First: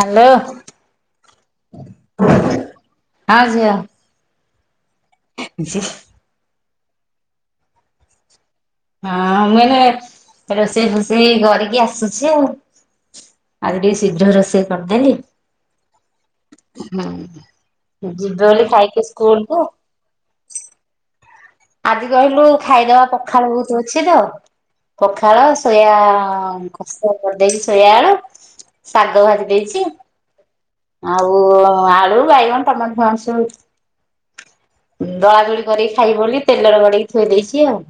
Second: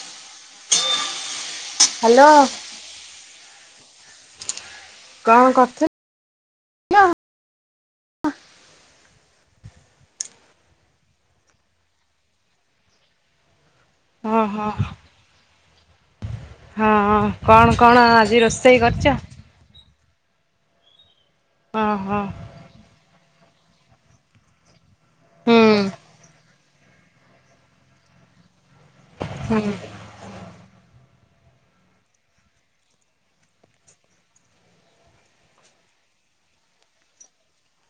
Hello hello ହଁ ଝିଅ। କଣ କରୁଛନ୍ତି? ହଁ ମୁଁ ଏଇନେ ରୋଷେଇ ଫୋଷେଇ କରିକି ଆସୁଛି ଆଉ। ଆଜି ଟିକେ ଶୀଘ୍ର ରୋଷେଇ ଓହୋ କରିଦେଲି। ହୁଁ ହଁ କଣ କଣ ଯିବେ ଆଜି ବୋଲି ରୋଷେଇ କରିଛ? [unintelligible] ଆଜି ଓହୋ କହିଲୁ ଖାଇଦବା ପଖାଳ ବହୁତ ଅଛି ତ। ପଖାଳ ହୁଁ ଶୋୟା ଖସା କରିଦେଇଛି ଶୋୟା ଆଳୁ। ଶାଗ ଭାଜି ଦେଇଛି। ଆଉ ଆଳୁ ବାଇଗଣ ଟମାଟୋ ଫମାଟୋ ସବୁ। ଦଳା ଦୁଳି କରିକି ଖାଇବୁ ବୋଲି ତେଲରେ ଗଢେଇକି ଥୋଇ ଦେଇଛି ଆଉ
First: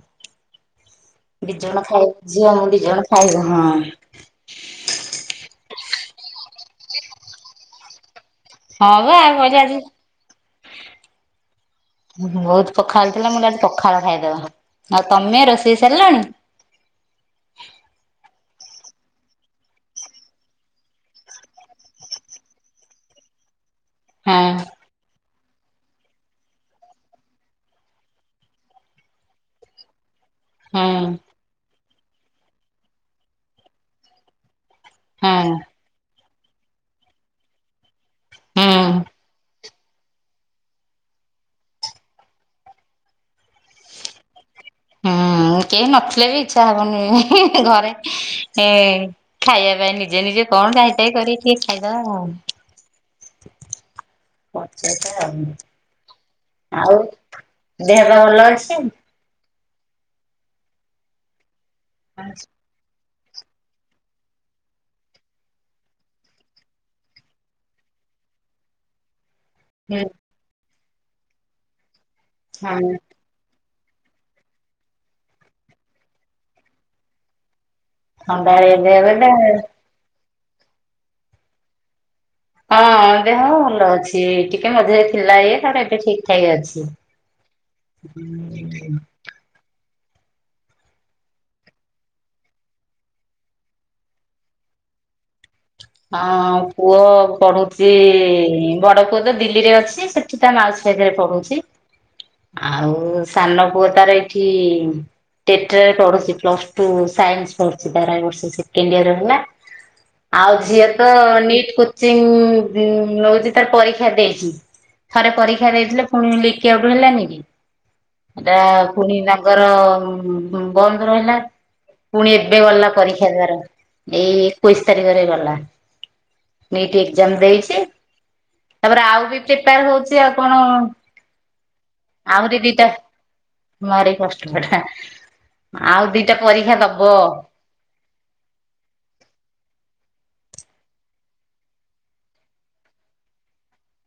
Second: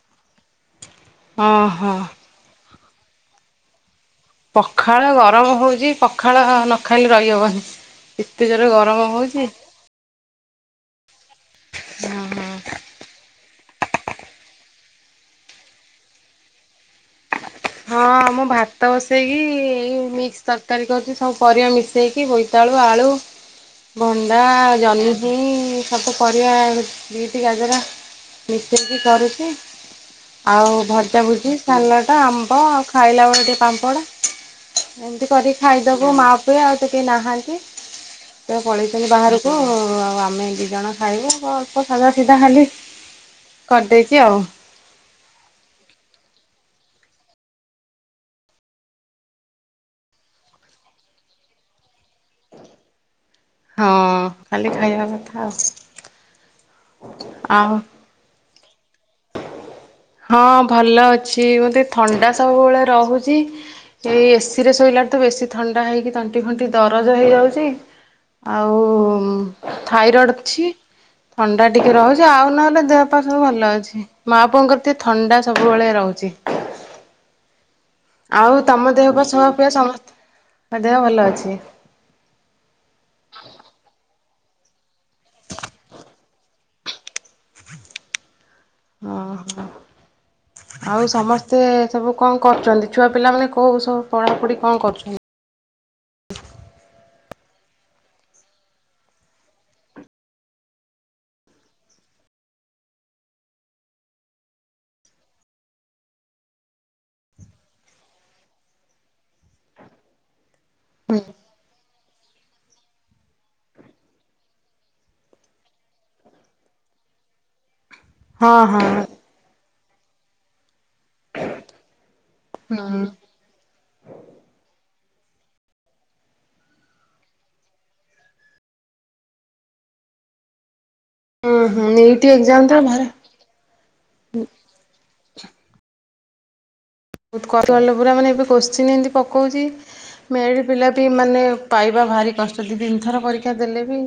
ଦିଜଣ ଓହୋ ଖାଇବୁ। ଝିଅ ମୁ ଦିଜଣ ଖାଇବୁ ହଁ। ପଖାଳ ଗରମ ହଉଛି ପଖାଳ ନଖାଇଲେ ରହିହବନି। ଏତେ ଜୋର ହଁ ଗରମ ବା ହଉଛି। କହିଲି ଆଜି ବହୁତ। ପଖାଳ ଥିଲା ମୁଁ କଇଲି ଆଜି ପଖାଳ ଖାଇଦେବା ଆଉ ତମେ ରୋଷେଇ ସାରିଲାଣି? ହଁ ମୁଁ ଭାତ ବସାଇକି ଏଇ ମିକ୍ସ ତରକାରୀ କରଛି ସବୁ ପରିବା ମିଶେଇକି ବୋଇତାଳୁ ଆଳୁ ଭଣ୍ଡା ହଁ ଜହ୍ନି ସବୁ ପରିବା ବିଟ ଗାଜର। ମିସେଇକି କରୁଛି। ଆଉ ହଁ ଭଜା ଭୁଜି ସାଲଟା ଆମ୍ବ ଆଉ ଖାଇଲା ବେଳେ ଟିକେ ପାମ୍ପଡ଼ ଏମିତି ହଁ କରିକି ଖାଇଦବୁ ମା ପୁଏ ଆଉ ତ କିଏ ନାହାନ୍ତି। ସେ ହୁଁ। ପଳେଇଛନ୍ତି ବାହାରକୁ ଆଉ ଆମେ ଦି ଜଣ ଖାଇବୁ ଆଉ ଅଳ୍ପ ସାଧା ସିଧା ଖାଲି କରିଦେଇଛି ଆଉ। ହୁଁ କେହି ନଥିଲେ ବି ଇଚ୍ଛା ହବନି ହେଁ ହେଁ ଘରେ। ଏ ଖାଇବା ପାଇଁ ନିଜେ ନିଜେ କଣ ଯାଇତାଇ କରିକି ଟିକେ ଖାଇଦବା। ହଁ ଖାଲି ଖାଇବା କଥା ଆଉ। ଆଉ ଆଉ ଦେହ ପା ଭଲ ଅଛି? ହଁ ଭଲ ଅଛି ମତେ ଥଣ୍ଡା ସବୁବେଳେ ରହୁ ଏଇ ଏ ସି ରେ ଶୋଇଲାଠୁ ବେଶୀ ଥଣ୍ଡା ହେଇକି ତଣ୍ଟି ଫଣ୍ଟି ଦରଜ ହେଇଯାଉଛି। ଆଉ ହୁଁ ଥାଇରଏଡ ଅଛି ଥଣ୍ଡା ଟିକେ ରହୁଛି ଆଉ ନହେଲେ ହଁ ଦେହ ପା ସବୁ ଭଲ ଅଛି ମା ପୁଅଙ୍କର ଟିକେ ଥଣ୍ଡା ସବୁବେଳେ ରହୁଛି। ଆଉ ଥଣ୍ଡାରେ ତମ ଦେହ ପା ବେଲେ ଛୁଆପିଲା ସମସ୍ତଙ୍କ ଦେହ ଭଲ ଅଛି? ହଁ ଦେହ ଭଲ ଅଛି ଟିକେ ମଝିରେ ଥିଲା ଇଏ ତାପରେ ଏବେ ଠିକ ଠାକ ଅଛି। ହୁଁ। ହଁ ହଁ। ଆଉ ସମସ୍ତେ ସବୁ କଣ କରୁଛନ୍ତି ଛୁଆ ପିଲା ମାନେ କୋଉ ସବୁ ପଢାପଢି କଣ କରୁଛନ୍ତି? ହଁ ପୁଅ ପଢୁଛି ବଡ ପୁଅ ତ ଦିଲ୍ଲୀରେ ଅଛି ସେ ତା ମାଉସି ପାଖରେ ପଢୁଛି। ଆଉ ସାନ ପୁଅ ତାର ଏଠି ଟେଟ୍ରାରେ ପଢୁଛି ପ୍ଲସଟୁ ସାଇନ୍ସ ପଢୁଛି ତାର ଏବର୍ଷ ସେକେଣ୍ଡ ଇୟର ହେଲା। ଆଉ ଝିଅ ତ ନିଟ୍ କୋ ଚିଂ ନଉଛି ତାର ପରୀକ୍ଷା ଦେଇଛି। ଥରେ ପରୀକ୍ଷା ଦେଇଥିଲେ ପୁଣି ଲିକଆଉଟ ହେଲାନି କି? ଏଟା ହଁ ହଁ ପୁଣି ତାଙ୍କର ବନ୍ଦ ରହିଲା ପୁଣି ଏବେ ଏବେ ଗଲା ପରୀକ୍ଷା ତାର ଏଇ ଏକୋଇଶି ତାରିଖରେ ଗଲା। ନୀଟ ଏକଜାମ ଦେଇଛି। ତାପରେ ଆଉ ବି ପ୍ରିପାର ହଉଛି ଆଉ କଣ? ହୁଁ ହୁଁ ନିଟ୍ ଏକଜାମ ତ ଭାର ମାରୀ କଷ୍ଟ ପାଠ ଆଉ ଦିଟା ପରୀକ୍ଷା ଦବ। [unintelligible] ପୁରା ମାନେ ଏବେ କୋଶ୍ଚିନି ଏମତି ପକଉଛି ମେଡ ପିଲା ବି ମାନେ ପାଇବା ଭାରି କଷ୍ଟ ଦି ତିନି ଥର ପରୀକ୍ଷା ଦେଲେ ବି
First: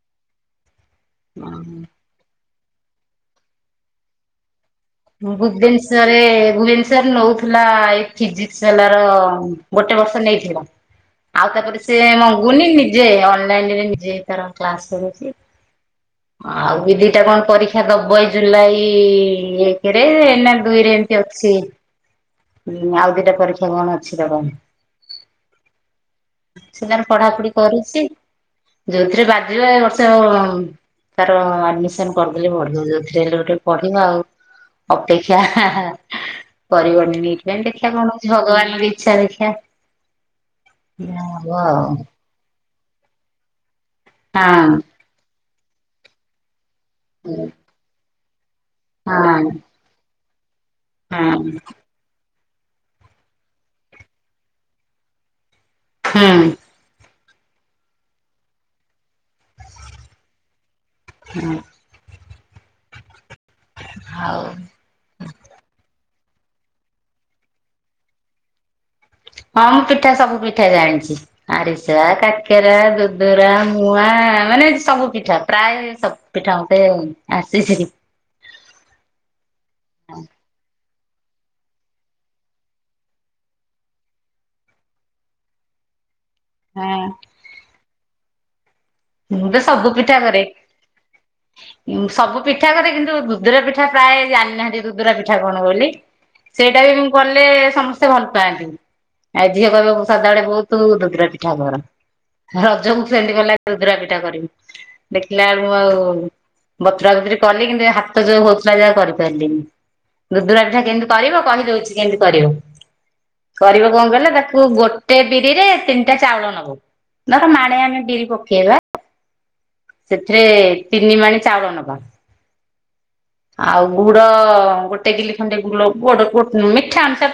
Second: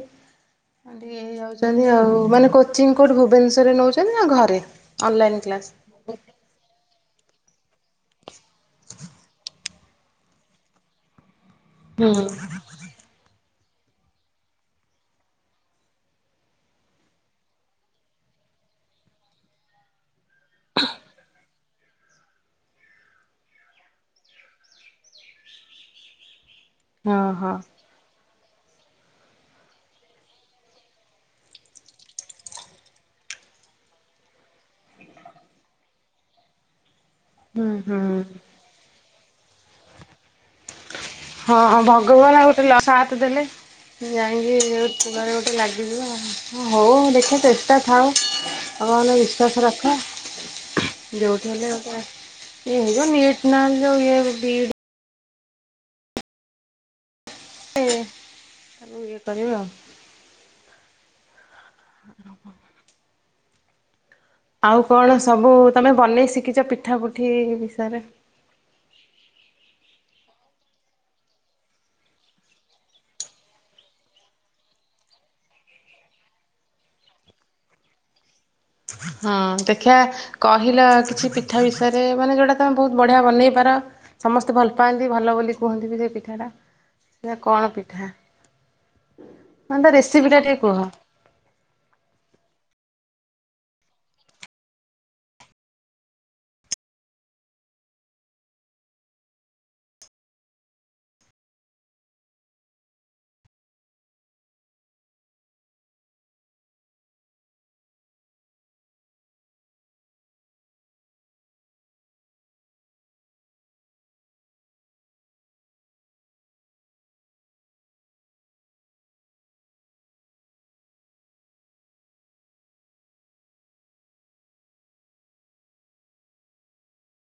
ଇହେଇଯାଉଛନ୍ତି ଆଉ ମାନେ କୋଚିଂ କୋଠି ଭୁବେନଶ୍ଵର୍ ରେ ନଉଛନ୍ତି ନା ଘରେ? ଅନଲାଇନ୍ କ୍ଲାସ୍ ଭୁବେନଶରରେ ଭୁବେନଶରରେ ନଉଥିଲା ଏଇ ଫିଜିକ୍ସବାଲାର ଗୋଟେ ବର୍ଷ ନେଇଥିଲ ଆଉ ତାପରେ ସେ ହୁଁ ମଗୁନି ନି ଯେ ଅନଲାଇନରେ ନିଜେ ତାର କ୍ଲାସ କରୁଛି ଆଉ ବି ଦିଟା କଣ ପରୀକ୍ଷା ଦବ ଏଇ ଜୁଲାଇ ଏକରେ ନା ଦୁଇରେ ଏମିତି ଅଛି। ହୁଁ ଆଉ ଦିଟା ପରୀକ୍ଷା କଣ ଅଛି ଦବ। ସେ ତାର ହଁ ପଢାପଢି ହଁ କରୁଛି ଯୋଉଥିରେ ବାଜିବ ଏଇ ବର୍ଷ ତାର ଆଡମିସନ କରିଦେଲେ ଭଲ ହେଲେ ଗୋଟେ ପଢିବା ଆଉ ଅପେକ୍ଷା କରିବନି। ନିଟ ପାଇଁ ହୁଁ ଦେଖିବା କଣ ହୁଁ। ହଉଛି ଭଗବାନ ଙ୍କ ଇଚ୍ଛା ଦେଖିବା ଯାହା ହବ ହଁ ଭଗବାନ ଆଉ ଲକ୍ ସାଥେ ଦେଲେ ଯାଇକି ଆଉ କୂଳରେ ଗୋଟେ ଲାଗିଯିବ ଆଉ ହଁ ହଉ ହଁ ଦେଖ ଚେଷ୍ଟା ଥାଉ ଭଗବାନ ହଁ ବିଶ୍ଵାସ ରଖ ହଁ। ଯେଉଠି ହେଲେ ଗୋଟେ ଇଏ ହେଇଯିବ। ନୀଟ ନହେଲେ ଯଉ ବି ଇ ଡ୍ ହୁଁ। ଏ ଇଏ କରିବ ଆଉ ହୁଁ। [inaudible] ଆଉ ଆଉ କଣ ସବୁ ତମେ ବନେଇ ଶିଖିଛ ପିଠା ପୁଠି ବିଷୟରେ? ହଁ ମୁଁ ପିଠା ସବୁ ପିଠା ଜାଣିଛି। ଆରିସା, କାକେରା, ଦୁଦରା ମୁୂଆ ମାନେ ସବୁ ପିଠା ପ୍ରାୟ ସବୁ। ପିଠା ମତେ ଆସିଛି। ହଁ ଦେଖିଆ କହିଲ କିଛି ପିଠା ବିଷୟରେ ମାନେ ଯୋଉଟା ତମେ ବହୁତ ବଢିଆ ବନେଇପାର। ସମସ୍ତେ ଭଲ ପାଆନ୍ତି ଭଲ ବୋଲି କୁହନ୍ତି ବି ସେ ପିଠାଟା। ଆଁ ଦେ ଆ କଣ ପିଠା? ମୁଁ ତ ମାନେ ତା ସବୁ ପିଠା ରେସିପି ଟା କରେ। ଟିକେ କୁହ? ସବୁ ପିଠା କରେ କିନ୍ତୁ ଦୁଦୁରା ପିଠା ପ୍ରାୟ ଜାଣିନାହାନ୍ତି ଦୁଦୁରା ପିଠା କଣ ବୋଲି। ସେଇଟା ବି ମୁ କଲେ ସମସ୍ତେ ଭଲ ପାଆନ୍ତି। ଆଉ ଝିଅ କହିବ ସଦାବେଳେ ବହୁତ ଦୁଦୂରା ପିଠା କର। ରଜକୁ ଟ୍ରେଣ୍ଡ କଲା ଦୁଦୁରା ପିଠା କରିବି ଦେଖିଲାବେଳକୁ ଆଉ ବତୁରା ବୁତୁରି କଲି କିନ୍ତୁ ଏ ହାତ ଯୋଉ ହଉଥିଲା ଯେ ଆଉ କରିପାରିଲିନି। ଦୁଧୁରା ପିଠା କେମିତି କରିବ କହିଦଉଛି କେମିତି କରିବ। କରିବ କଣ କହିଲେ ତାକୁ ଗୋଟେ ବିରି ରେ ତିନିଟା ଚାଉଳ ନବ। ଧର ମାଣେ ଆମେ ବିରି ପ କେଇବା ସେଥିରେ ତିନି ମାନେ ଚାଉଳ ନବା ଆଉ ଗୁଡ ଗୋଟେ କିଲି ଖଣ୍ଡେ ଗୁ ଗୋଡ ମିଠା ଅନୁସାରେ